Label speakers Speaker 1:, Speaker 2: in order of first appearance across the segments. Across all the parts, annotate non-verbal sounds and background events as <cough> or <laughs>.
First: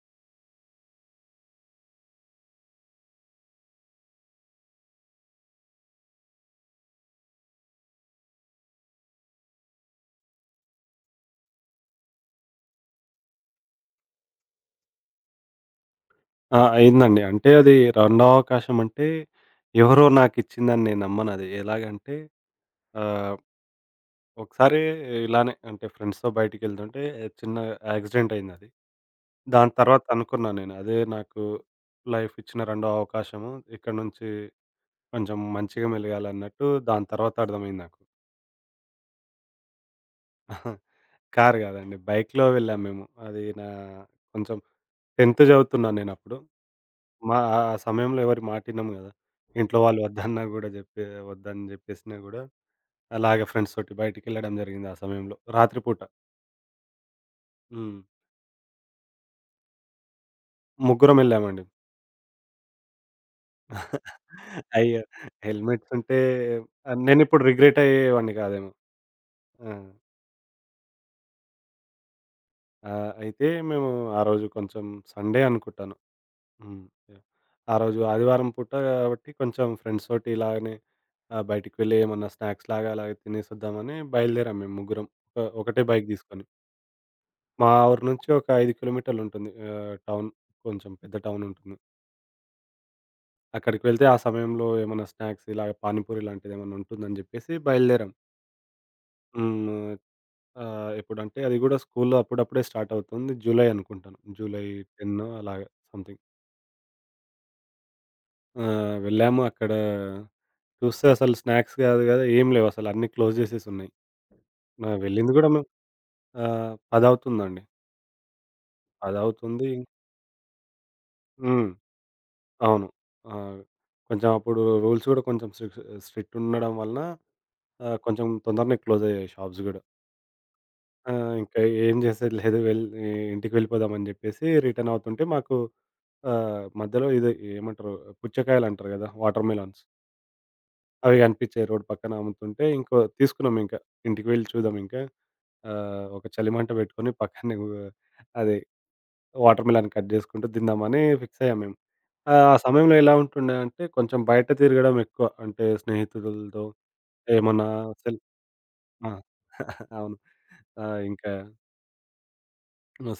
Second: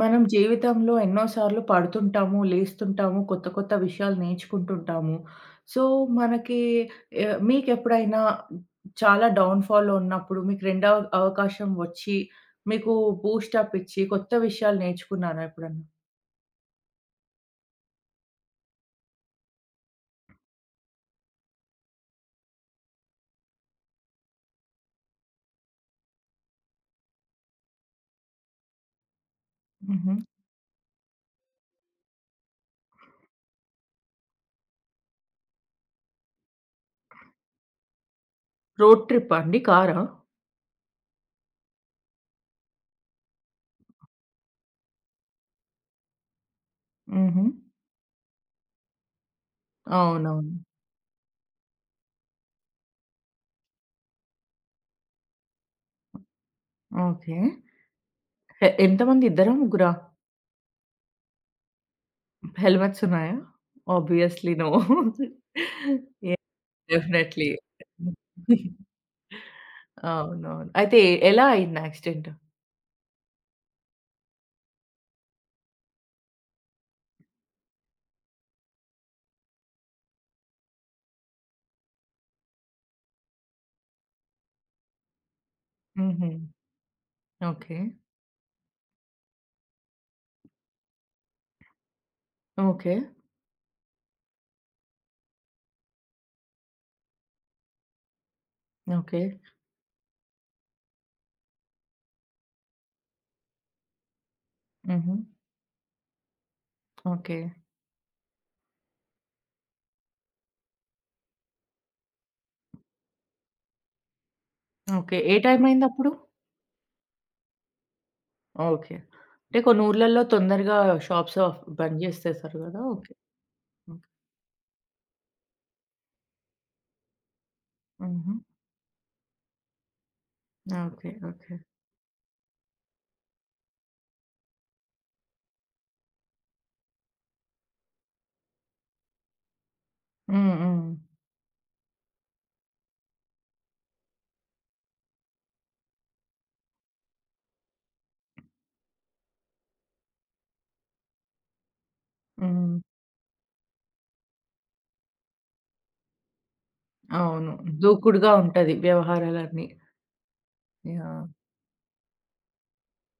Speaker 1: మనం జీవితంలో ఎన్నో సార్లు పడుతుంటాము, లేస్తుంటాము, కొత్త కొత్త విషయాలు నేర్చుకుంటుంటాము. సో, మనకి మీకెప్పుడైనా చాలా డౌన్‌ఫాల్‌లో ఉన్నప్పుడు మీకు రెండవ అవకాశం వచ్చి, మీకు బూస్టప్ ఇచ్చి కొత్త విషయాలు నేర్చుకున్నారా ఎప్పుడన్నా?
Speaker 2: ఆ! అయిందండి. అంటే అది రెండో అవకాశం అంటే, ఎవరో నాకిచ్చిందని నేను నమ్మను అది. ఎలాగంటే ఆహ్, ఒకసారి ఇలానే అంటే ఫ్రెండ్స్‌తో బయటికెళ్తుంటే చిన్న యాక్సిడెంట్ అయిందది. దాని తర్వాత
Speaker 1: హుహు.
Speaker 2: అనుకున్నా నేను. అదే నాకు లైఫ్ ఇచ్చిన రెండో అవకాశము. ఇక్కడి నుంచి కొంచెం మంచిగా మెలగాలన్నట్టు దాని తర్వాత అర్థమైంది నాకు.
Speaker 1: రోడ్ ట్రిప్పా అండి? కారా?
Speaker 2: కారు కాదండి. బైక్‌లో వెళ్ళాం మేము. అది నా కొంచెం 10థ్ చదువుతున్నాను నేనప్పుడు. మా
Speaker 1: హుహు.
Speaker 2: ఆ ఆ సమయంలో ఎవరి మాటినము గదా! ఇంట్లో వాళ్ళు వద్దన్నా
Speaker 1: అవునవును.
Speaker 2: గూడా వద్దని జెప్పేసినా గూడా, అలాగే ఫ్రెండ్స్ తోటి బయటికెళ్ళడం జరిగింది ఆ సమయంలో రాత్రి పూట.
Speaker 1: ఓకే.
Speaker 2: హ్మ్.
Speaker 1: ఎంతమంది? ఇద్దరా? ముగ్గురా?
Speaker 2: ముగ్గురం వెళ్ళామండి.
Speaker 1: హెల్మెట్స్ ఉన్నాయా?
Speaker 2: <laughs>
Speaker 1: Obviously no.
Speaker 2: అయ్యో! హెల్మెట్స్ ఉంటే
Speaker 1: యాహ్!
Speaker 2: నేనిప్పుడు
Speaker 1: డెఫినైట్‌లీ.
Speaker 2: రిగ్రెట్ అయ్యేవాడిని గాదేమో.
Speaker 1: <laughs>
Speaker 2: ఆ!
Speaker 1: అవునవును. అయితే ఎలా అయింది యాక్సిడెంట్?
Speaker 2: అయితే మేము ఆ రోజు కొంచెం సండే అనుకుంటాను. హ్మ్. యాహ్! ఆ రోజు ఆదివారం పూట కాబట్టి కొంచెం ఫ్రెండ్స్ తోటి ఇలాగనే బయటికి వెళ్ళి ఏమన్నా స్నాక్స్ లాగా అలాగే తినేసొద్దామని బయలుదేరాం మేము ముగ్గురం. ఒకటే బైక్
Speaker 1: హుహు.
Speaker 2: తీసుకొని. మా
Speaker 1: ఓకే.
Speaker 2: ఊరు నుంచి ఒక 5 కి.మీ. ఉంటుంది. కొంచెం పెద్ద టౌన్ ఉంటుంది.
Speaker 1: ఓకే.
Speaker 2: అక్కడికి వెళ్తే ఆ సమయంలో ఏమన్నా స్నాక్స్ ఇలాగ పానీపూరి లాంటిది ఏమన్నా ఉంటుందని చెప్పేసి బయలుదేరాం.
Speaker 1: ఓకే.
Speaker 2: హ్మ్. ఎప్పుడంటే అది కూడా స్కూల్లో అప్పుడప్పుడే స్టార్ట్ అవుతుంది. జూలై అనుకుంటాను. జూలై 10
Speaker 1: హుహు.
Speaker 2: అలాగా సంథింగ్.
Speaker 1: ఓకే.
Speaker 2: ఆ! వెళ్ళాము. అక్కడ చూస్తే అసలు స్నాక్స్ గాదు గదా! ఏం లేవు అసలు అన్నీ క్లోజ్ జేసేసున్నాయి. ఆ!
Speaker 1: ఓకే.
Speaker 2: వెళ్ళింది
Speaker 1: ఏ
Speaker 2: గూడా
Speaker 1: టైం
Speaker 2: మేము
Speaker 1: అయిందప్పుడు?
Speaker 2: ఆహ్, 10:00 అవుతుందండి.
Speaker 1: ఓకే.
Speaker 2: 10:00
Speaker 1: అంటే
Speaker 2: అవుతుంది.
Speaker 1: కొన్ని ఊర్లలో తొందరగా షాప్స్ ఆఫ్
Speaker 2: హ్మ్.
Speaker 1: బంద్ చేసేస్తారు కదా!
Speaker 2: అవును.
Speaker 1: ఓకే.
Speaker 2: ఆ!
Speaker 1: ఓకే.
Speaker 2: కొంచెం అప్పుడు రూల్స్ గూడా కొంచెం స్ట్రిక్ట్ స్ట్రిక్ట్ ఉండడం వలన కొంచెం
Speaker 1: హుహు.
Speaker 2: తొందరనే క్లోజ్ అయ్యాయి షాప్స్ గూడా.
Speaker 1: ఓకే.
Speaker 2: ఆ!
Speaker 1: ఓకే.
Speaker 2: ఇంకా ఏం జేసేది లేదు. ఇంటికి వెళ్ళిపోదామని జెప్పేసి రిటర్న్ అవుతుంటే మాకు మధ్యలో ఇది ఏమంటారు పుచ్చకాయలంటారు గదా! Watermelons.
Speaker 1: హ్మ్. హ్మ్.
Speaker 2: అవి కనిపించాయి రోడ్ పక్కన అమ్ముతుంటే. ఇంకో తీసుకున్నాం ఇంకా. ఇంటికి వెళ్లి చూద్దాం ఇంకా. ఒక చలిమంట పెట్టుకొని పక్కనే అదే వాటర్ మిలన్ కట్ చేసుకుంటూ తిందామని ఫిక్స్ అయ్యాం మేము. ఆ
Speaker 1: హ్మ్.
Speaker 2: సమయంలో ఎలా ఉంటుండే అంటే కొంచెం బయట తిరగడం ఎక్కువ. అంటే స్నేహితులతో
Speaker 1: అవును.
Speaker 2: ఏమన్నా సెల్
Speaker 1: దూకుడుగా ఉంటది
Speaker 2: ఆ!
Speaker 1: వ్యవహారాలన్నీ.
Speaker 2: <laughs> అవును.
Speaker 1: యాహ్!
Speaker 2: ఇంకా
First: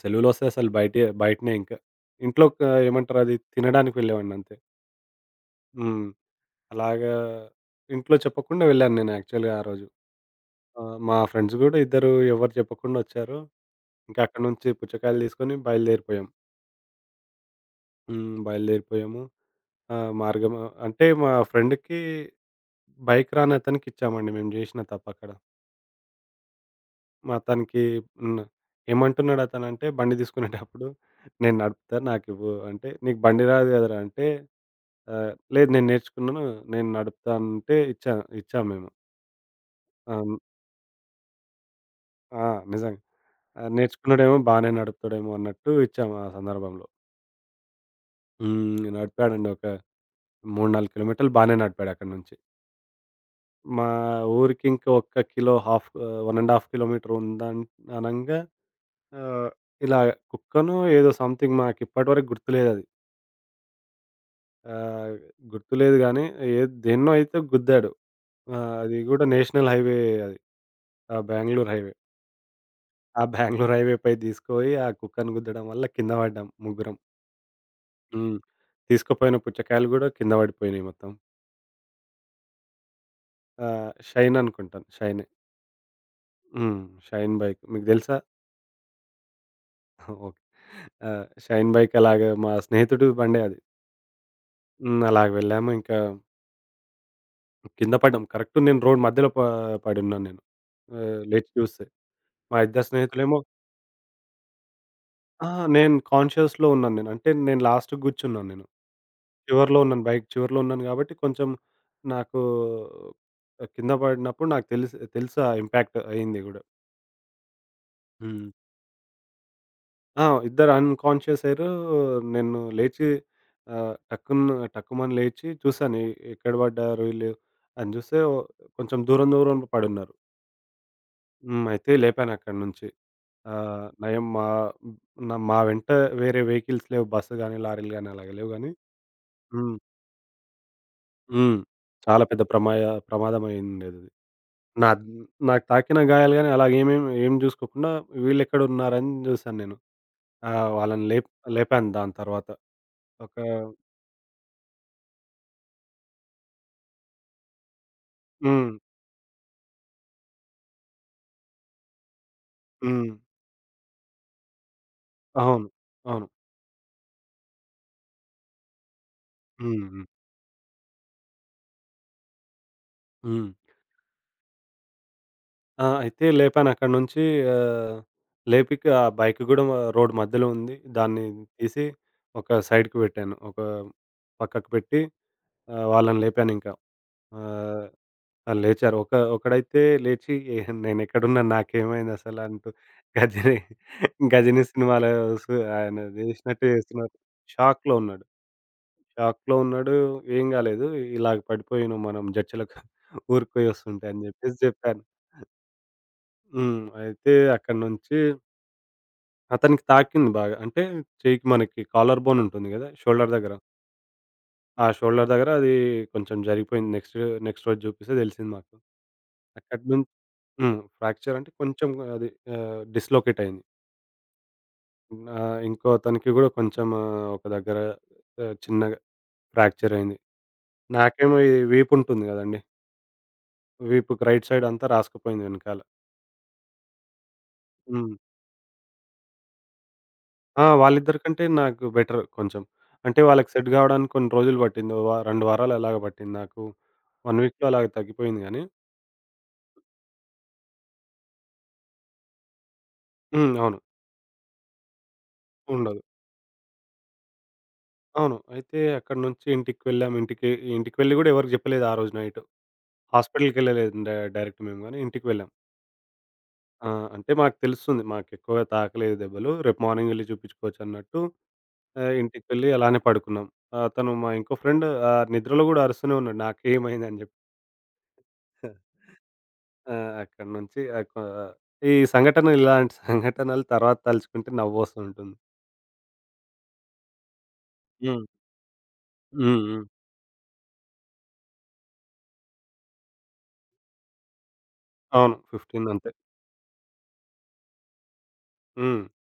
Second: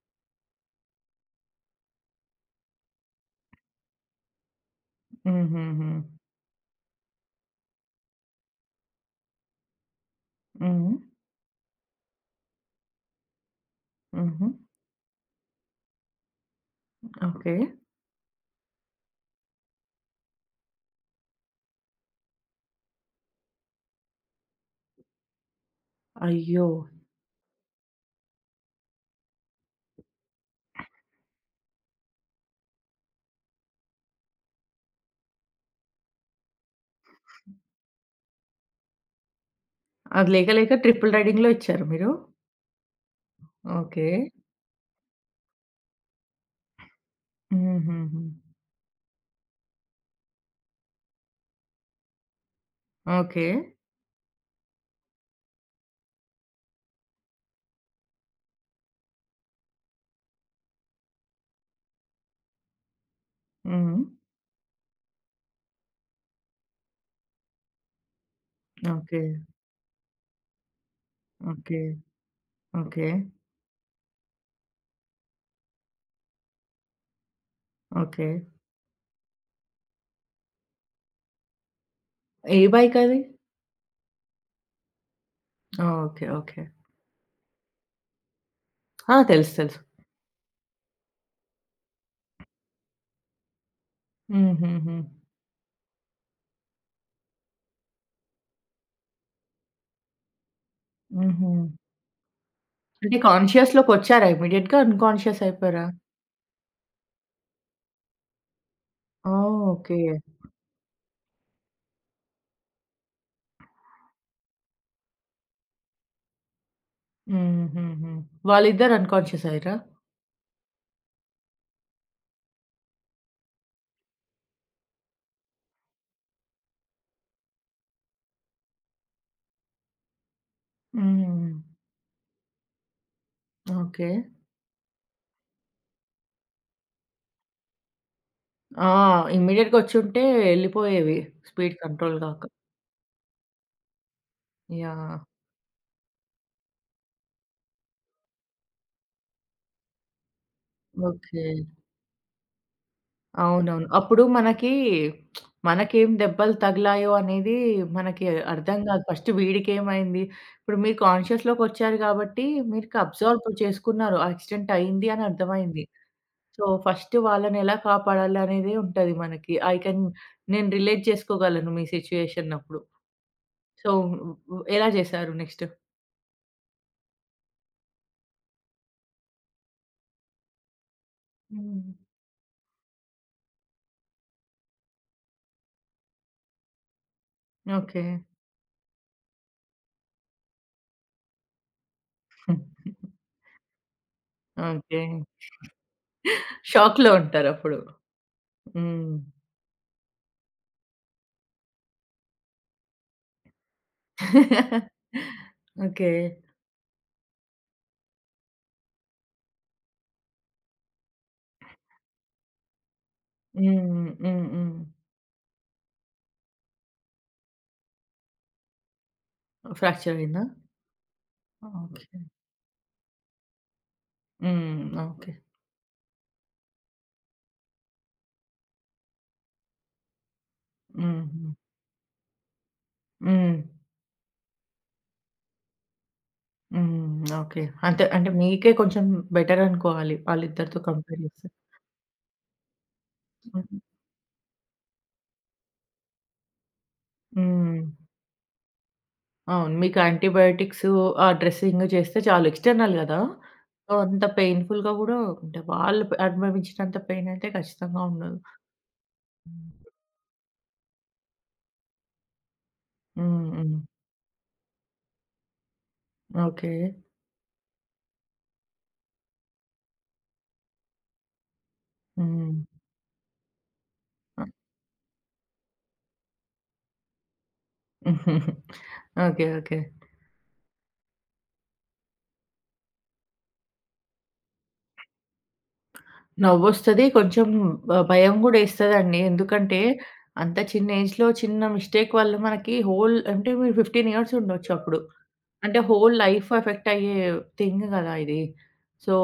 Speaker 2: సెలవులొస్తే అసలు బయటనే ఇంకా. ఇంట్లో క ఏమంటారు అది తినడానికి వెళ్ళేవాడిని అంతే.
Speaker 1: హుహుహు.
Speaker 2: హ్మ్. అలాగా ఇంట్లో చెప్పకుండా వెళ్ళాను నేను యాక్చువల్‌గా ఆ రోజు. ఆ!
Speaker 1: హ్మ్.
Speaker 2: మా ఫ్రెండ్స్ గూడా ఇద్దరు ఎవరు చెప్పకుండా ఒచ్చారు. ఇంకా అక్కడి
Speaker 1: హుహు.
Speaker 2: నుంచి పుచ్చకాయలు తీసుకొని బయలుదేరిపోయాం.
Speaker 1: ఓకే.
Speaker 2: హ్మ్. బయలుదేరిపోయాము. ఆహ్, మార్గము అంటే మా ఫ్రెండ్‌కి బైక్ రానతనికి ఇచ్చామండి, మేము జేసిన తప్పక్కడ.
Speaker 1: అయ్యో!
Speaker 2: మా తనకి హ్మ్. ఏమంటున్నాడు అతనంటే బండి తీసుకునేటప్పుడు "నేను నడుపుతా నాకివ్వు" అంటే "నీకు బండి రాదు గదరా!" అంటే "లేదు నేను నేర్చుకున్నాను. నేను నడుపుతా" అంటే ఇచ్చాం మేము. ఆహ్,
Speaker 1: అది
Speaker 2: హ్మ్.
Speaker 1: లేక లేక ట్రిపుల్ రైడింగ్‌లో ఇచ్చారా మీరు?
Speaker 2: ఆ! నిజంగా.
Speaker 1: ఓకే.
Speaker 2: నేర్చుకున్నాడేమో బానే నడుపుతాడేమో అన్నట్టు ఇచ్చాము ఆ సందర్భంలో.
Speaker 1: హుహుహు.
Speaker 2: హ్మ్. నడిపాడండి. ఒక 3, 4 కిలోమీటర్లు బానే నడిపాడు అక్కడి నుంచి.
Speaker 1: ఓకే.
Speaker 2: మా ఊరికి ఇంకా ఒక్క కిలో హాఫ్ 1 ½ కిలోమీటర్ అనంగా ఆహ్, ఇలా కుక్కనో ఏదో సంథింగ్ మాకిప్పటి వరకు గుర్తులేదది.
Speaker 1: హ్మ్.
Speaker 2: ఆహ్, గుర్తులేదు గానీ ఏ దేన్నో అయితే గుద్దాడు. ఆ! అది
Speaker 1: ఓకే.
Speaker 2: గూడా నేషనల్ హైవే అది. ఆ! బెంగుళూరు
Speaker 1: ఓకే.
Speaker 2: హైవే.
Speaker 1: ఓకే.
Speaker 2: ఆ బెంగుళూరు హైవేపై తీసుకుపోయి ఆ కుక్కను గుద్దడం వల్ల కింద పడ్డాం ముగ్గురం.
Speaker 1: ఓకే.
Speaker 2: హ్మ్. తీసుకుపోయిన పుచ్చకాయలు గూడా కింద పడిపోయినాయి మొత్తం.
Speaker 1: ఏ బైక్ అది?
Speaker 2: షైన్ అనుకుంటాను. షైనే.
Speaker 1: ఓకే. ఓకే.
Speaker 2: హ్మ్. 'షైన్ బైక్' మీకు తెలుసా?
Speaker 1: ఆ! తెలుసు. తెలుసు.
Speaker 2: ఓకే. ఆ! 'షైన్ బైక్' అలాగా మా స్నేహితుడి బండే అది.
Speaker 1: హుహుహు.
Speaker 2: హ్మ్. అలాగ వెళ్ళాము. ఇంకా కింద పడ్డాం. కరెక్ట్ నేను రోడ్ మధ్యలో పడున్నాను నేను.
Speaker 1: హుహు.
Speaker 2: లేచి చూస్తే మా ఇద్దరు
Speaker 1: అంటే
Speaker 2: స్నేహితులేమో
Speaker 1: కాన్షియస్‌లోకొచ్చారా ఇమ్మీడియేట్‌గా? అన్‌కాన్షియస్
Speaker 2: ఆ!
Speaker 1: అయిపోయారా?
Speaker 2: నేను కాన్షియస్‌లో ఉన్నాను నేను. అంటే నేను లాస్ట్‌కి కూర్చున్నాను నేను.
Speaker 1: ఓహ్!
Speaker 2: చివరిలో
Speaker 1: ఓకే.
Speaker 2: ఉన్నాను. బైక్ చివరిలో ఉన్నాను కాబట్టి కొంచెం నాకు కింద పడినప్పుడు నాకు తెలుసు తెలుసు ఆ ఇంపాక్ట్ అయింది గూడా.
Speaker 1: హుహుహు.
Speaker 2: హ్మ్.
Speaker 1: వాళ్ళిద్దరు అన్‌కాన్షియస్ అయ్యారా?
Speaker 2: ఆ! ఇద్దరు అన్‌కాన్షియస్ అయ్యారు. నేను లేచి టక్కుమని లేచి చూసాను. ఎక్కడ పడ్డారు వీళ్ళు అని చూస్తే కొంచెం దూరం దూరం పడున్నారు.
Speaker 1: హ్మ్.
Speaker 2: హ్మ్. అయితే లేపాను అక్కడి నుంచి.
Speaker 1: ఓకే.
Speaker 2: నయం మా వెంట వేరే వెహికల్స్ లేవు. బస్సు గాని, లారీలు గాని అలాగ లేవు గానీ
Speaker 1: ఆ!
Speaker 2: హ్మ్.
Speaker 1: ఇమ్మీడియేట్‌గా వచ్చుంటే ఎళ్ళిపోయేవి
Speaker 2: హ్మ్.
Speaker 1: స్పీడ్ కంట్రోల్
Speaker 2: చాలా పెద్ద
Speaker 1: గాక.
Speaker 2: ప్రమాదమైయుండేదది. నా
Speaker 1: యాహ్!
Speaker 2: నాకు తాకిన గాయాలు గాని అలాగ ఏం చూసుకోకుండా వీళ్ళెక్కడున్నారని చూసాను నేను. ఆ! వాళ్ళని లేప్
Speaker 1: ఓకే.
Speaker 2: లేపాను దాని తర్వాత. ఒక
Speaker 1: అవునవును. అప్పుడు మనకి మనకేం దెబ్బలు తగిలాయో అనేది మనకి
Speaker 2: హ్మ్.
Speaker 1: అర్థం గాదు. ఫస్ట్ వీడికేమైంది? ఇప్పుడు మీరు కాన్షియస్‌లోకొచ్చారు గాబట్టి, మీరుకి
Speaker 2: హ్మ్.
Speaker 1: అబ్జార్బ్ చేసుకున్నారు. ఆ యాక్సిడెంట్ అయింది అని
Speaker 2: అవును.
Speaker 1: అర్థమైంది.
Speaker 2: అవును.
Speaker 1: సో, ఫస్ట్ వాళ్ళనెలా కాపాడాలి అనేదే ఉంటది మనకి. ఐ
Speaker 2: హ్మ్.
Speaker 1: కెన్
Speaker 2: హ్మ్.
Speaker 1: నేను రిలేట్ చేసుకోగలను మీ సిట్యుయేషన్ అప్పుడు.
Speaker 2: హ్మ్.
Speaker 1: సో, ఎలా చేశారు నెక్స్ట్?
Speaker 2: ఆ! అయితే లేపానక్కడి నుంచి ఆహ్, లేపిక ఆ బైక్ గూడా రోడ్డు మధ్యలో ఉంది. దాన్ని తీసి
Speaker 1: హ్మ్.
Speaker 2: ఒక సైడ్‌కి పెట్టాను. ఒక పక్కకు పెట్టి వాళ్ళని లేపానింకా. ఆహ్,
Speaker 1: ఓకే.
Speaker 2: వాళ్ళు లేచారు. ఒకడైతే లేచి "నేనెక్కడున్నాను? నాకేమైందసలు" అంటూ 'గజిని' 'గజిని'
Speaker 1: ఓకే.
Speaker 2: సినిమాలో సు ఆయన చేసినట్టు
Speaker 1: షాక్‌లో
Speaker 2: చేస్తున్నారు.
Speaker 1: ఉంటారప్పుడు.
Speaker 2: షాక్‌లో ఉన్నాడు.
Speaker 1: హ్మ్.
Speaker 2: షాక్‌లో ఉన్నాడు. "ఏం గాలేదు. ఇలాగ పడిపోయాను మనం జడ్చలకు <laughs> ఊరుకుపోయి వస్తుంటే" అని జెప్పేసి
Speaker 1: <laughs>
Speaker 2: జెప్పాను.
Speaker 1: ఓకే.
Speaker 2: హ్మ్. అయితే అక్కడి నుంచి అతనికి తాకింది బాగా. అంటే చెయ్యికి మనకి కాలర్ బోన్ ఉంటుంది గదా! షోల్డర్ దగ్గర.
Speaker 1: హ్మ్. హ్మ్. హ్మ్.
Speaker 2: ఆ షోల్డర్ దగ్గర అది కొంచెం జరిగిపోయింది. నెక్స్ట్ నెక్స్ట్ రోజు జూపిస్తే దెలిసింది మాకు. అక్కడి నుంచి
Speaker 1: ఫ్రాక్చర్ అయిందా?
Speaker 2: హ్మ్. ఫ్రాక్చర్ అంటే కొంచెం
Speaker 1: ఓకే.
Speaker 2: అది డిస్‌లొకేట్ అయింది.
Speaker 1: హ్మ్. ఓకే.
Speaker 2: ఇంకో అతనికి గూడా కొంచెం ఒక దగ్గర చిన్నగా ఫ్రాక్చర్ అయింది. నాకేమో
Speaker 1: హుహు.
Speaker 2: ఈ వీపు ఉంటుంది గదండీ!
Speaker 1: హ్మ్.
Speaker 2: వీపుకి రైట్ సైడ్ అంతా రాసుకుపోయింది వెనకాల.
Speaker 1: హ్మ్. ఓకే. అంటే
Speaker 2: హ్మ్.
Speaker 1: అంటే మీకే కొంచెం బెటర్ అనుకోవాలి.
Speaker 2: ఆ!
Speaker 1: వాళ్ళిద్దరితో
Speaker 2: వాళ్ళిద్దరి
Speaker 1: కంపేర్
Speaker 2: కంటే
Speaker 1: చేస్తే.
Speaker 2: నాకు బెటర్ కొంచెం. అంటే వాళ్ళకి సెట్
Speaker 1: హ్మ్.
Speaker 2: గావడానికి కొన్ని రోజులు పట్టింది. ఓ వా 2 వారాలు అలాగ పట్టింది నాకు. 1 వీక్‌లో
Speaker 1: హ్మ్.
Speaker 2: అలాగ తగ్గిపోయింది గానీ
Speaker 1: అవును. మీకు యాంటీబయోటిక్స్ ఆ డ్రెస్సింగ్ చేస్తే చాలు ఎక్స్టర్నల్ గదా!
Speaker 2: హ్మ్. అవును.
Speaker 1: సో, అంత పెయిన్‌ఫుల్‌గా గూడా అంటే
Speaker 2: ఉండదు.
Speaker 1: వాళ్ళు అనుభవించినంత పెయిన్ అయితే ఖచ్చితంగా
Speaker 2: అవును.
Speaker 1: ఉండదు.
Speaker 2: అయితే అక్కడి నుంచి ఇంటికి వెళ్ళాం. ఇంటికి ఇంటికి వెళ్లి గూడా ఎవరికీ జెప్పలేదు ఆ రోజు నైట్.
Speaker 1: హ్మ్. హ్మ్.
Speaker 2: హాస్పిటల్‌కెళ్ళలేదు. డైరెక్ట్ మేము గానీ ఇంటికి వెళ్ళాం.
Speaker 1: ఓకే.
Speaker 2: ఆ! అంటే మాకు తెలుస్తుంది. మాకెక్కువగా తాకలేదు దెబ్బలు. రేపు మార్నింగ్ వెళ్లి చూపించుకోవచ్చన్నట్టు ఇంటికి
Speaker 1: హ్మ్.
Speaker 2: వెళ్లి అలానే పడుకున్నాం. అతను మా ఇంకో ఫ్రెండ్ నిద్రలో గూడా అరుస్తూనే ఉన్నాడు. నాకేమైందని జెప్పి.
Speaker 1: <laughs> ఓకే. ఓకే.
Speaker 2: ఆ! అక్కడి నుంచి ఆహ్, కొ ఈ సంఘటన ఇలాంటి సంఘటనలు తర్వాత తలుచుకుంటే నవ్వొస్తుంటుంది.
Speaker 1: నవ్వొస్తది. కొంచెం
Speaker 2: హ్మ్.
Speaker 1: భయం గూడా యేస్తదండి.
Speaker 2: హ్మ్.
Speaker 1: ఎందుకంటే,
Speaker 2: హ్మ్.
Speaker 1: అంత చిన్న ఏజ్‌లో చిన్న మిస్టేక్ వల్ల మనకి హోల్ అంటే మీరు 15 ఇయర్స్ ఉండొచ్చు అప్పుడు.
Speaker 2: అవును.
Speaker 1: అంటే
Speaker 2: 15 అంతే.
Speaker 1: హోల్ లైఫ్ ఎఫెక్ట్ అయ్యే థింగ్ గదా! ఇది.
Speaker 2: హ్మ్.
Speaker 1: సో,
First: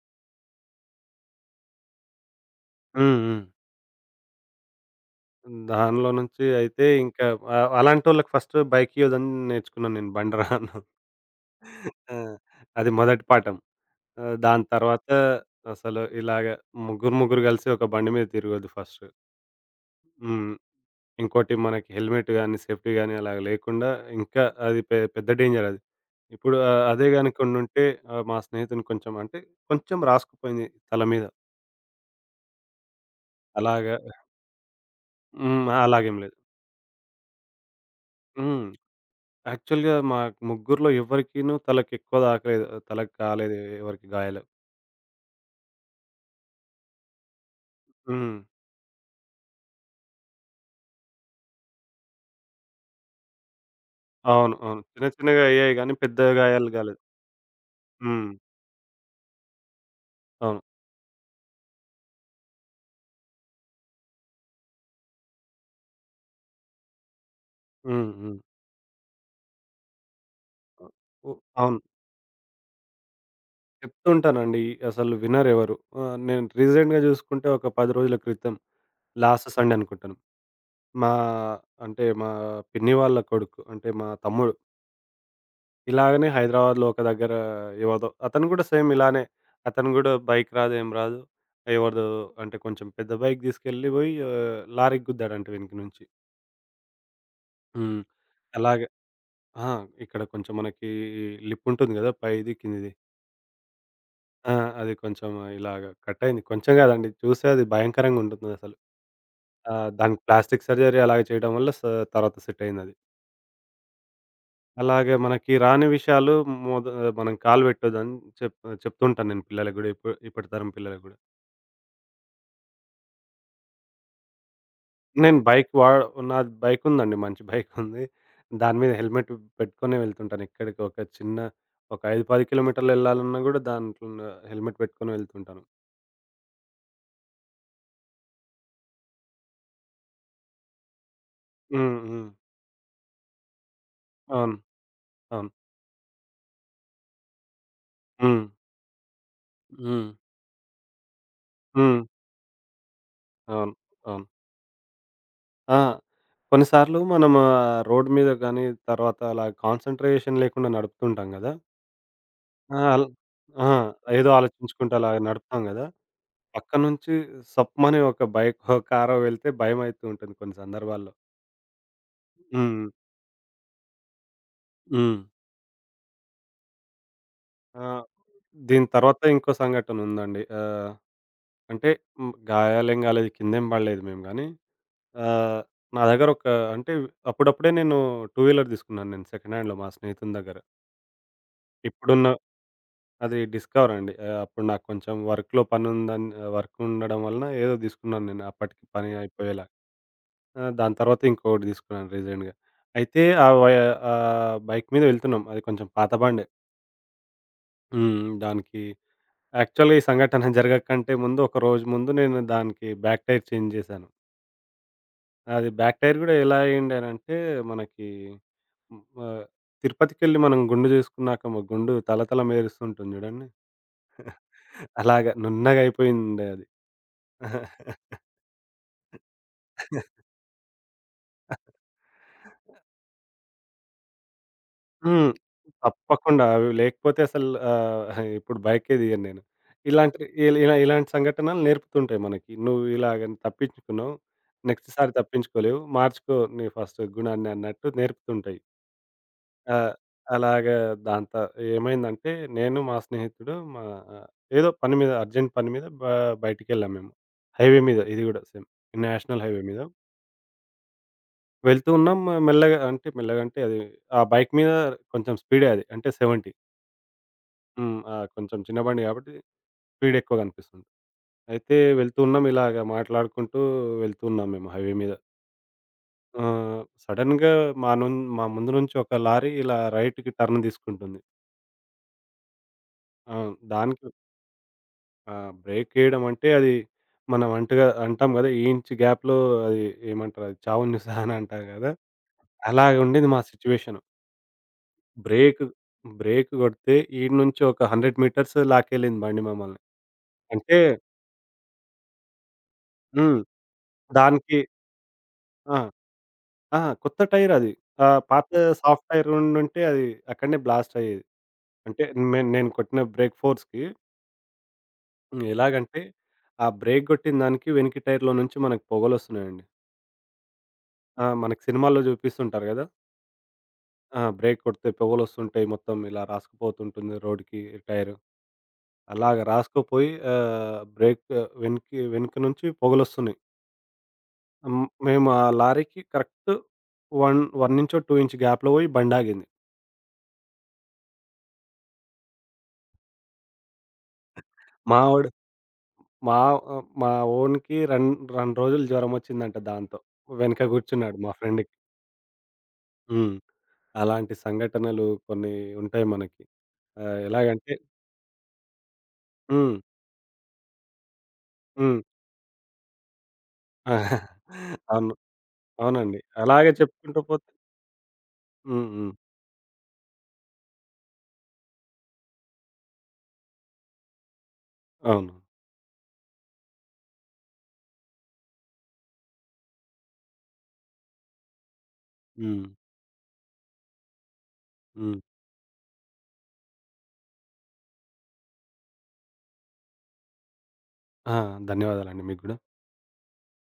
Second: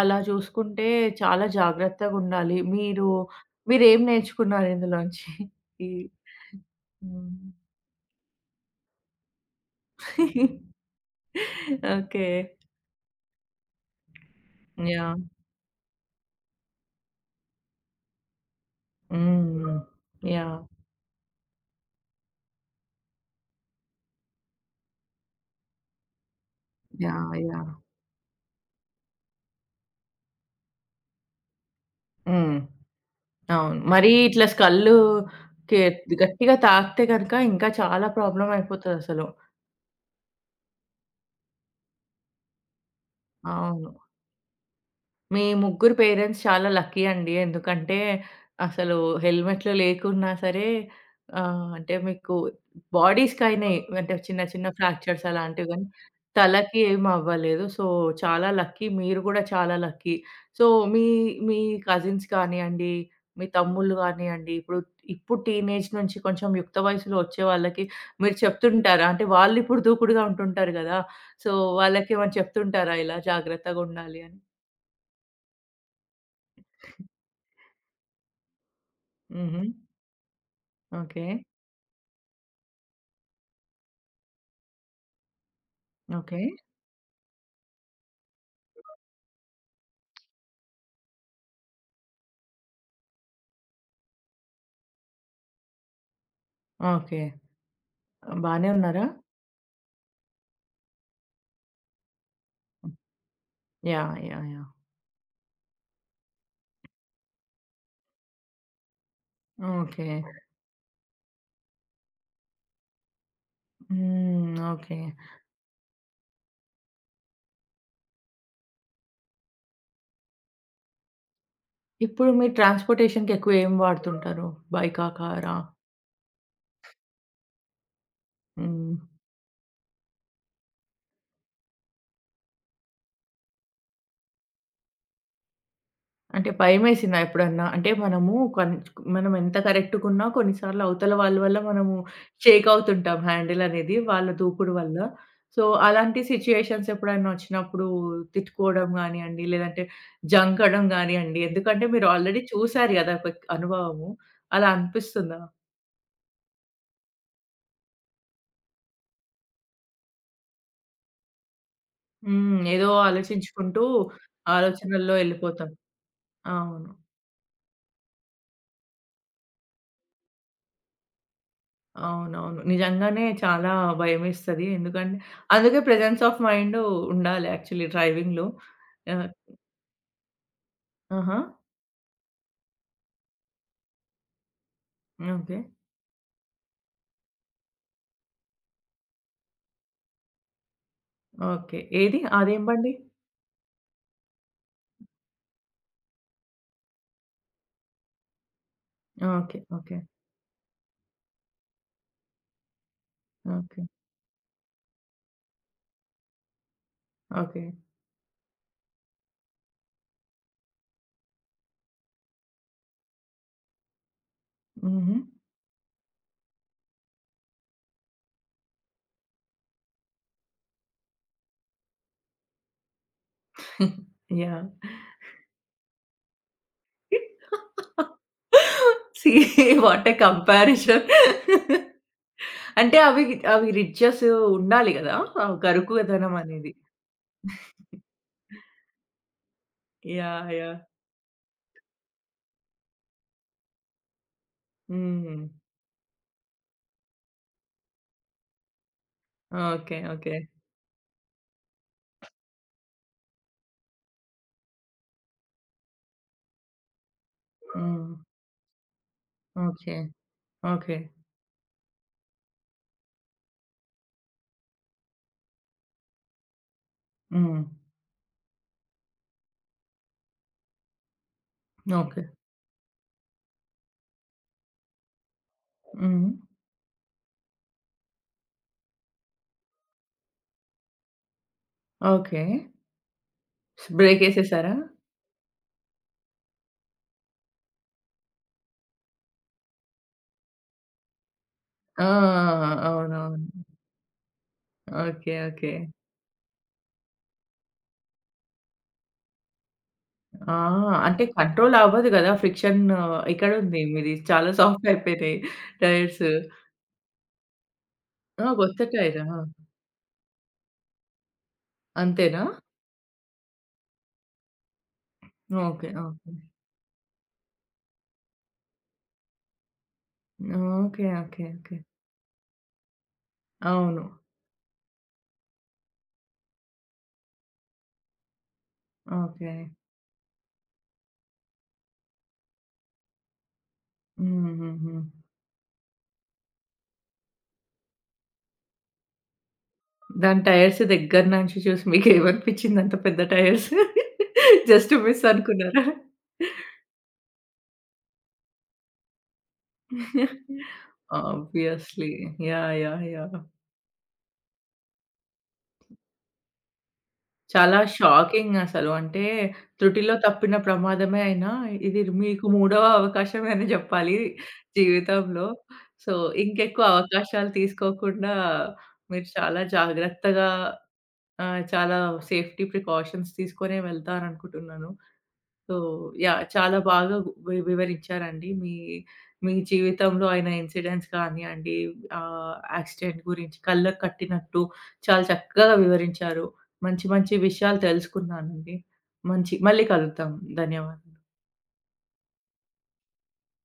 Speaker 1: అలా చూసుకుంటే చాలా జాగ్రత్తగుండాలి.
Speaker 2: హ్మ్. హ్మ్.
Speaker 1: మీరేం నేర్చుకున్నారు ఇందులోంచి? ఈ
Speaker 2: దానిలో నుంచి అయితే ఇంకా
Speaker 1: హ్మ్.
Speaker 2: అలాంటోళ్ళకి ఫస్ట్ బైకియొద్దని నేర్చుకున్నాను నేను. బండి రాను.
Speaker 1: <laughs>
Speaker 2: ఆ!
Speaker 1: ఓకే.
Speaker 2: అది మొదటి పాఠం. దాని తర్వాత
Speaker 1: యాహ్!
Speaker 2: అసలు ఇలాగ ముగ్గురు కలిసి ఒక బండి మీద తిరగొద్దు ఫస్ట్.
Speaker 1: హ్మ్.
Speaker 2: హ్మ్.
Speaker 1: యాహ్!
Speaker 2: ఇంకోటి మనకి హెల్మెట్ గానీ, సేఫ్టీ గానీ అలా లేకుండా ఇంకా అది పెద్ద డేంజర్ అది. ఇప్పుడు అదే
Speaker 1: యాహ్!
Speaker 2: గనుక
Speaker 1: యాహ్!
Speaker 2: ఉండుంటే మా స్నేహితుని కొంచెం అంటే కొంచెం రాసుకుపోయింది తల మీద.
Speaker 1: హ్మ్. అవును.
Speaker 2: అలాగా
Speaker 1: మరీ ఇట్లా స్కల్లు
Speaker 2: హ్మ్.
Speaker 1: కే
Speaker 2: అలాగేం లేదు.
Speaker 1: గట్టిగా తాకితే గనక ఇంకా చాలా ప్రాబ్లమ్
Speaker 2: హ్మ్.
Speaker 1: అయిపోతదసలు.
Speaker 2: యాక్చువల్‌గా మా ముగ్గురిలో ఎవరికీను తలకెక్కువ తాకలేదు. తలకి కాలేదు
Speaker 1: అవును.
Speaker 2: ఎవరికీ గాయాలు.
Speaker 1: మీ ముగ్గురు పేరెంట్స్ చాలా లక్కీ అండి. ఎందుకంటే
Speaker 2: హ్మ్.
Speaker 1: అసలు హెల్మెట్లు లేకున్నా సరే అంటే మీకు బాడీస్‌కయినాయి. అంటే చిన్న
Speaker 2: అవును.
Speaker 1: చిన్న
Speaker 2: అవును. చిన్న
Speaker 1: ఫ్రాక్చర్స్
Speaker 2: చిన్నగా
Speaker 1: అలాంటివి
Speaker 2: అయ్యాయి
Speaker 1: గానీ,
Speaker 2: గానీ పెద్ద గాయాలు
Speaker 1: తలకి
Speaker 2: గాలేదు.
Speaker 1: ఏమి అవ్వలేదు. సో,
Speaker 2: హ్మ్.
Speaker 1: చాలా లక్కీ. మీరు గూడా చాలా లక్కీ.
Speaker 2: అవును.
Speaker 1: సో, మీ మీ కజిన్స్ కానియండి, మీ తమ్ముళ్ళు గానియండి, ఇప్పుడు ఇప్పుడు టీనేజ్ నుంచి కొంచెం యుక్త వయసులో వచ్చే వాళ్ళకి
Speaker 2: హ్మ్. హ్మ్.
Speaker 1: మీరు చెప్తుంటారా? అంటే వాళ్ళు ఇప్పుడు దూకుడుగా ఉంటుంటారు గదా!
Speaker 2: ఉ
Speaker 1: సో,
Speaker 2: అవును.
Speaker 1: వాళ్ళకేమైనా చెప్తుంటారా ఇలా
Speaker 2: చెప్తూ
Speaker 1: జాగ్రత్తగుండాలి అని?
Speaker 2: ఉంటానండి. అసలు వినరెవరు. నేను రీసెంట్‌గా చూసుకుంటే ఒక 10 రోజుల క్రితం లాస్ట్
Speaker 1: హుహు.
Speaker 2: సండే అనుకుంటాను. మా
Speaker 1: ఓకే.
Speaker 2: మా పిన్ని వాళ్ళ కొడుకు అంటే మా తమ్ముడు. ఇలాగనే
Speaker 1: ఓకే.
Speaker 2: హైదరాబాద్‌లో ఒక దగ్గర ఎవరిదో అతను కూడా సేమ్ ఇలానే. అతను కూడా బైక్ రాదు ఏం రాదు. ఎవరిదో అంటే కొంచెం పెద్ద బైక్ తీసుకెళ్ళిపోయి లారీకి గుద్దాడంట వెనక నుంచి.
Speaker 1: ఓకే.
Speaker 2: హ్మ్.
Speaker 1: బానే
Speaker 2: అలాగే
Speaker 1: ఉన్నారా?
Speaker 2: ఆ! ఇక్కడ కొంచెం మనకి లిప్ ఉంటుంది కదా! పైది, కిందిది.
Speaker 1: యాహ్! యాహ్!
Speaker 2: ఆ!
Speaker 1: యాహ్!
Speaker 2: అది కొంచెం ఇలాగ కట్ అయింది. కొంచెం కాదండి చూస్తే అది భయంకరంగా ఉంటుందసలు. ఆ!
Speaker 1: ఓకే.
Speaker 2: దానికి ప్లాస్టిక్ సర్జరీ అలాగ చేయడం వల్ల తర్వాత సెట్ అయిందది.
Speaker 1: హ్మ్. ఓకే.
Speaker 2: అలాగే మనకి రాని విషయాలు మోద మనం కాలు పెట్టొద్దని చెప్ చెప్తుంటాను నేను పిల్లలకి గూడా. ఇప్పటి తరం పిల్లలకి గూడా.
Speaker 1: ఇప్పుడు మీరు ట్రాన్స్‌పోర్టేషన్‌కి ఎక్కువ ఏం వాడుతుంటారు? బైకా?
Speaker 2: నేను
Speaker 1: కారా?
Speaker 2: బైక్ వా నాది బైక్ ఉందండి. మంచి బైక్ ఉంది. దాని మీద
Speaker 1: హ్మ్.
Speaker 2: హెల్మెట్ పెట్టుకొనే వెళ్తుంటాను. ఎక్కడికి ఒక చిన్న ఒక 5, 10 కిలోమీటర్లు వెళ్ళాలన్నా గూడా దాంట్లో హెల్మెట్ పెట్టుకొని వెళ్తుంటాను.
Speaker 1: అంటే భయమేసిందా ఎప్పుడన్నా? అంటే మనము కొన్ మనం ఎంత కరెక్ట్‌గున్నా కొన్నిసార్లు అవతల వాళ్ళ వల్ల మనము
Speaker 2: హ్మ్. హ్మ్.
Speaker 1: షేక్ అవుతుంటాం హ్యాండిల్ అనేది వాళ్ళ
Speaker 2: అవును.
Speaker 1: దూకుడు వల్ల.
Speaker 2: అవును.
Speaker 1: సో, అలాంటి సిట్యుయేషన్స్ ఎప్పుడైనా వచ్చినప్పుడు
Speaker 2: హ్మ్.
Speaker 1: తిట్టుకోవడం గానియండి, లేదంటే
Speaker 2: హ్మ్.
Speaker 1: జంకడం గానియండి, ఎందుకంటే
Speaker 2: హ్మ్.
Speaker 1: మీరు ఆల్రెడీ చూసారు గదా! ఒక
Speaker 2: అవును.
Speaker 1: అనుభవము.
Speaker 2: అవును.
Speaker 1: అలా అనిపిస్తుందా?
Speaker 2: ఆ! కొన్నిసార్లు మనం రోడ్ మీద గానీ తర్వాత అలా కాన్సంట్రేషన్ లేకుండా నడుపుతుంటాం గదా!
Speaker 1: హ్మ్.
Speaker 2: ఆ!
Speaker 1: ఏదో
Speaker 2: అల్ ఆ!
Speaker 1: ఆలోచించుకుంటూ
Speaker 2: ఏదో ఆలోచించుకుంటూ అలా
Speaker 1: ఆలోచనల్లో
Speaker 2: నడుపుతాం
Speaker 1: ఎళ్ళిపోతాం.
Speaker 2: గదా!
Speaker 1: అవును.
Speaker 2: పక్కనుంచి సప్మని ఒక బైకో, కారో వెళ్తే భయమైతూ ఉంటుంది కొన్ని సందర్భాల్లో.
Speaker 1: అవునవును.
Speaker 2: హ్మ్.
Speaker 1: నిజంగానే చాలా భయమేస్తది. ఎందుకంటే
Speaker 2: హ్మ్.
Speaker 1: అందుకే ప్రెజెన్స్ ఆఫ్ మైండ్ ఉండాలి
Speaker 2: ఆ!
Speaker 1: యాక్చువల్లీ డ్రైవింగ్‌లో.
Speaker 2: దీని తర్వాత
Speaker 1: ఆహ్,
Speaker 2: ఇంకో సంఘటనుందండి.
Speaker 1: ఆహా!
Speaker 2: అంటే హ్మ్, గాయాలేం గాలేదు, కిందేం పడలేదు మేము గానీ.
Speaker 1: ఓకే.
Speaker 2: ఆహ్, నా దగ్గర ఒక అంటే అప్పుడప్పుడే నేను టూ వీలర్ తీసుకున్నాను నేను సెకండ్ హ్యాండ్‌లో మా స్నేహితుని దగ్గర.
Speaker 1: ఓకే. ఏది?
Speaker 2: ఇప్పుడున్న
Speaker 1: అదేం బండి?
Speaker 2: అది డిస్కవర్ అండి. అప్పుడు నాకు కొంచెం వర్క్‌లో పనుందని వర్కుండడం వలన ఏదో తీసుకున్నాను నేను అప్పటికి పని
Speaker 1: ఓకే.
Speaker 2: అయిపోయేలా.
Speaker 1: ఓకే.
Speaker 2: ఆ! దాని తర్వాత ఇంకొకటి తీసుకున్నాను రీసెంట్‌గా. అయితే ఆ వై
Speaker 1: ఓకే.
Speaker 2: ఆహ్, బైక్ మీద వెళ్తున్నాం. అది కొంచెం పాత బండే.
Speaker 1: ఓకే.
Speaker 2: హ్మ్. దానికి యాక్చువల్‌గా ఈ సంఘటన <laughs> జరగకంటే ముందు, ఒక రోజు ముందు నేను దానికి బ్యాక్ టైర్ చేంజ్ చేశాను.
Speaker 1: హుహు.
Speaker 2: అది బ్యాక్ టైర్ గూడా ఎలా అయ్యింది అనంటే, మనకి హ్మ్, ఆహ్, తిరుపతికెళ్ళి మనం గుండు చేసుకున్నాక గుండు తళతళ మెరుస్తుంటుంది చూడండి. <laughs>
Speaker 1: యాహ్!
Speaker 2: అలాగా నున్నగా అయిపోయిండే అది.
Speaker 1: See <laughs> what a
Speaker 2: <laughs>
Speaker 1: comparison. అంటే అవి అవి రిడ్జెస్ ఉండాలి గదా!
Speaker 2: హ్మ్.
Speaker 1: ఆ గరుకుదనం
Speaker 2: తప్పకుండా. అవి
Speaker 1: అనేది.
Speaker 2: లేకపోతే అసలు
Speaker 1: <laughs>
Speaker 2: ఇప్పుడు బైకే దిగను నేను. ఇలాంటి
Speaker 1: యాహ్!
Speaker 2: ఇల్ ఇలా
Speaker 1: యాహ్!
Speaker 2: ఇలాంటి సంఘటనలు నేర్పుతుంటాయి మనకి. నువ్వు ఇలాగ తప్పించుకున్నావు. నెక్స్ట్ సారి
Speaker 1: హ్మ్.
Speaker 2: తప్పించుకోలేవు. మార్చుకో నీ ఫస్ట్ గుణాన్ని అన్నట్టు నేర్పుతుంటాయి. ఆ!
Speaker 1: ఓకే. ఓకే.
Speaker 2: అలాగా దాంతో ఏమైందంటే నేను మా స్నేహితుడు మా ఏదో పని మీద అర్జెంట్ పని మీద బయటికెళ్ళాం మేము. హైవే మీద
Speaker 1: హ్మ్.
Speaker 2: ఇది గూడా సేమ్. నేషనల్ హైవే మీద.
Speaker 1: ఓకే. ఓకే.
Speaker 2: వెళ్తూ ఉన్నాం మె మెల్లగా అంటే మెల్లగా అంటే అది ఆ బైక్ మీద కొంచెం స్పీడే అది. అంటే 70.
Speaker 1: హ్మ్.
Speaker 2: హ్మ్. ఆ! కొంచెం చిన్న బండి కాబట్టి స్పీడ్ ఎక్కువ కనిపిస్తుంది. అయితే వెళ్తూ
Speaker 1: ఓకే.
Speaker 2: ఉన్నాం ఇలాగ మాట్లాడుకుంటూ వెళ్తూ ఉన్నాం మేము హైవే మీద.
Speaker 1: హ్మ్.
Speaker 2: ఆహ్, సడెన్‌గా మా ముందు నుంచి ఒక లారీ ఇలా రైట్‌కి టర్న్ తీసుకుంటుంది.
Speaker 1: ఓకే.
Speaker 2: అవును. దానికి
Speaker 1: బ్రేకేసేసారా?
Speaker 2: బ్రేక్ ఏయడం అంటే అది మనం అంటగా అంటాం కదా! ఈ ఇంచ్ గ్యాప్‌లో అది ఏమంటారు అది చావును సహా అని అంటారు కదా!
Speaker 1: ఆ!
Speaker 2: అలాగే ఉండేది మా
Speaker 1: అవునవును.
Speaker 2: Situation.
Speaker 1: Okay.
Speaker 2: Brake,
Speaker 1: okay.
Speaker 2: Brake కొడితే ఈడ నుంచి ఒక 100 మీటర్స్ లాకెళ్ళింది బండి మమ్మల్ని.
Speaker 1: ఆ!
Speaker 2: అంటే
Speaker 1: అంటే కంట్రోల్ అవ్వదు గదా! ఫ్రిక్షన్
Speaker 2: హ్మ్.
Speaker 1: ఇక్కడుంది మీది. చాలా
Speaker 2: దానికి
Speaker 1: సాఫ్ట్ అయిపోయినాయి
Speaker 2: ఆ!
Speaker 1: టైర్స్.
Speaker 2: ఆ! కొత్త టైర్ అది.
Speaker 1: ఆ!
Speaker 2: పాత
Speaker 1: కొత్త
Speaker 2: సాఫ్ట్
Speaker 1: టైరా?
Speaker 2: టైర్ ఉండుంటే అది అక్కడనే బ్లాస్ట్ అయ్యేది. అంటే
Speaker 1: అంతేనా?
Speaker 2: నేను కొట్టిన బ్రేక్ ఫోర్స్‌కి హ్మ్.
Speaker 1: ఓకే.
Speaker 2: ఎలాగంటే
Speaker 1: ఓకే.
Speaker 2: ఆ బ్రేక్ కొట్టిన దానికి వెనక టైర్‌లో నుంచి మనకు పొగలొస్తున్నాయండి.
Speaker 1: ఓకే.
Speaker 2: ఆ!
Speaker 1: ఓకే.
Speaker 2: మనకు
Speaker 1: ఓకే.
Speaker 2: సినిమాల్లో చూపిస్తుంటారు కదా!
Speaker 1: అవును.
Speaker 2: ఆ! బ్రేక్ కొడితే పొగలొస్తుంటాయి మొత్తం ఇలా రాసుకుపోతుంటుంది రోడ్‌కి టైరు. అలాగ
Speaker 1: ఓకే.
Speaker 2: రాసుకుపోయి బ్రేక్ వెనుక నుంచి పొగలొస్తున్నాయి. హ్మ్.
Speaker 1: హుహుహు.
Speaker 2: మేము ఆ లారీకి కరెక్ట్ 1 ఇంచో 2 ఇంచ్ గ్యాప్‌లో పోయి బండాగింది.
Speaker 1: దాని టైర్స్ దగ్గర నుంచి చూసి మీకేమనిపించింది అంత పెద్ద టైర్స్? <laughs> జస్ట్
Speaker 2: మా
Speaker 1: మిస్
Speaker 2: వోడు
Speaker 1: అనుకున్నారా?
Speaker 2: మా ఆహ్, మా ఓన్‌కి రన్ 2 రోజులు జ్వరమొచ్చిందంట దాంతో.
Speaker 1: <laughs>
Speaker 2: వెనక కూర్చున్నాడు మా ఫ్రెండ్‌కి.
Speaker 1: ఆబ్వియస్‌లీ. యాహ్! యాహ్!
Speaker 2: హ్మ్.
Speaker 1: యాహ్!
Speaker 2: అలాంటి సంఘటనలు కొన్ని ఉంటాయి మనకి. ఎలాగంటే.
Speaker 1: చాలా షాకింగ్ అసలు. అంటే
Speaker 2: హ్మ్.
Speaker 1: త్రుటిలో తప్పిన ప్రమాదమే అయినా,
Speaker 2: హ్మ్.
Speaker 1: ఇది మీకు మూడవ అవకాశమే అని జెప్పాలి
Speaker 2: <laughs> అవును.
Speaker 1: జీవితంలో. సో,
Speaker 2: అవునండి. అలాగే
Speaker 1: ఇంకెక్కువ
Speaker 2: చెప్పుకుంటూ పోతే
Speaker 1: అవకాశాలు తీసుకోకుండా
Speaker 2: హ్మ్. హ్మ్.
Speaker 1: మీరు చాలా జాగ్రత్తగా చాలా సేఫ్టీ ప్రికాషన్స్ తీసుకొనే వెళ్తారనుకుంటున్నాను.
Speaker 2: అవును.
Speaker 1: So, yeah! చాలా బాగా వివరించారండి. మీ మీ జీవితంలో అయిన ఇన్సిడెంట్స్ కానియండి,
Speaker 2: హ్మ్.
Speaker 1: యాక్సిడెంట్ గురించి కళ్ళకి కట్టినట్టు
Speaker 2: హ్మ్.
Speaker 1: చాలా చక్కగా వివరించారు. మంచి మంచి విషయాలు తెలుసుకున్నానండి. మంచి మళ్ళీ కలుద్దాం. ధన్యవాదాలు.
Speaker 2: ఆ! ధన్యవాదాలండి మీకు గూడా.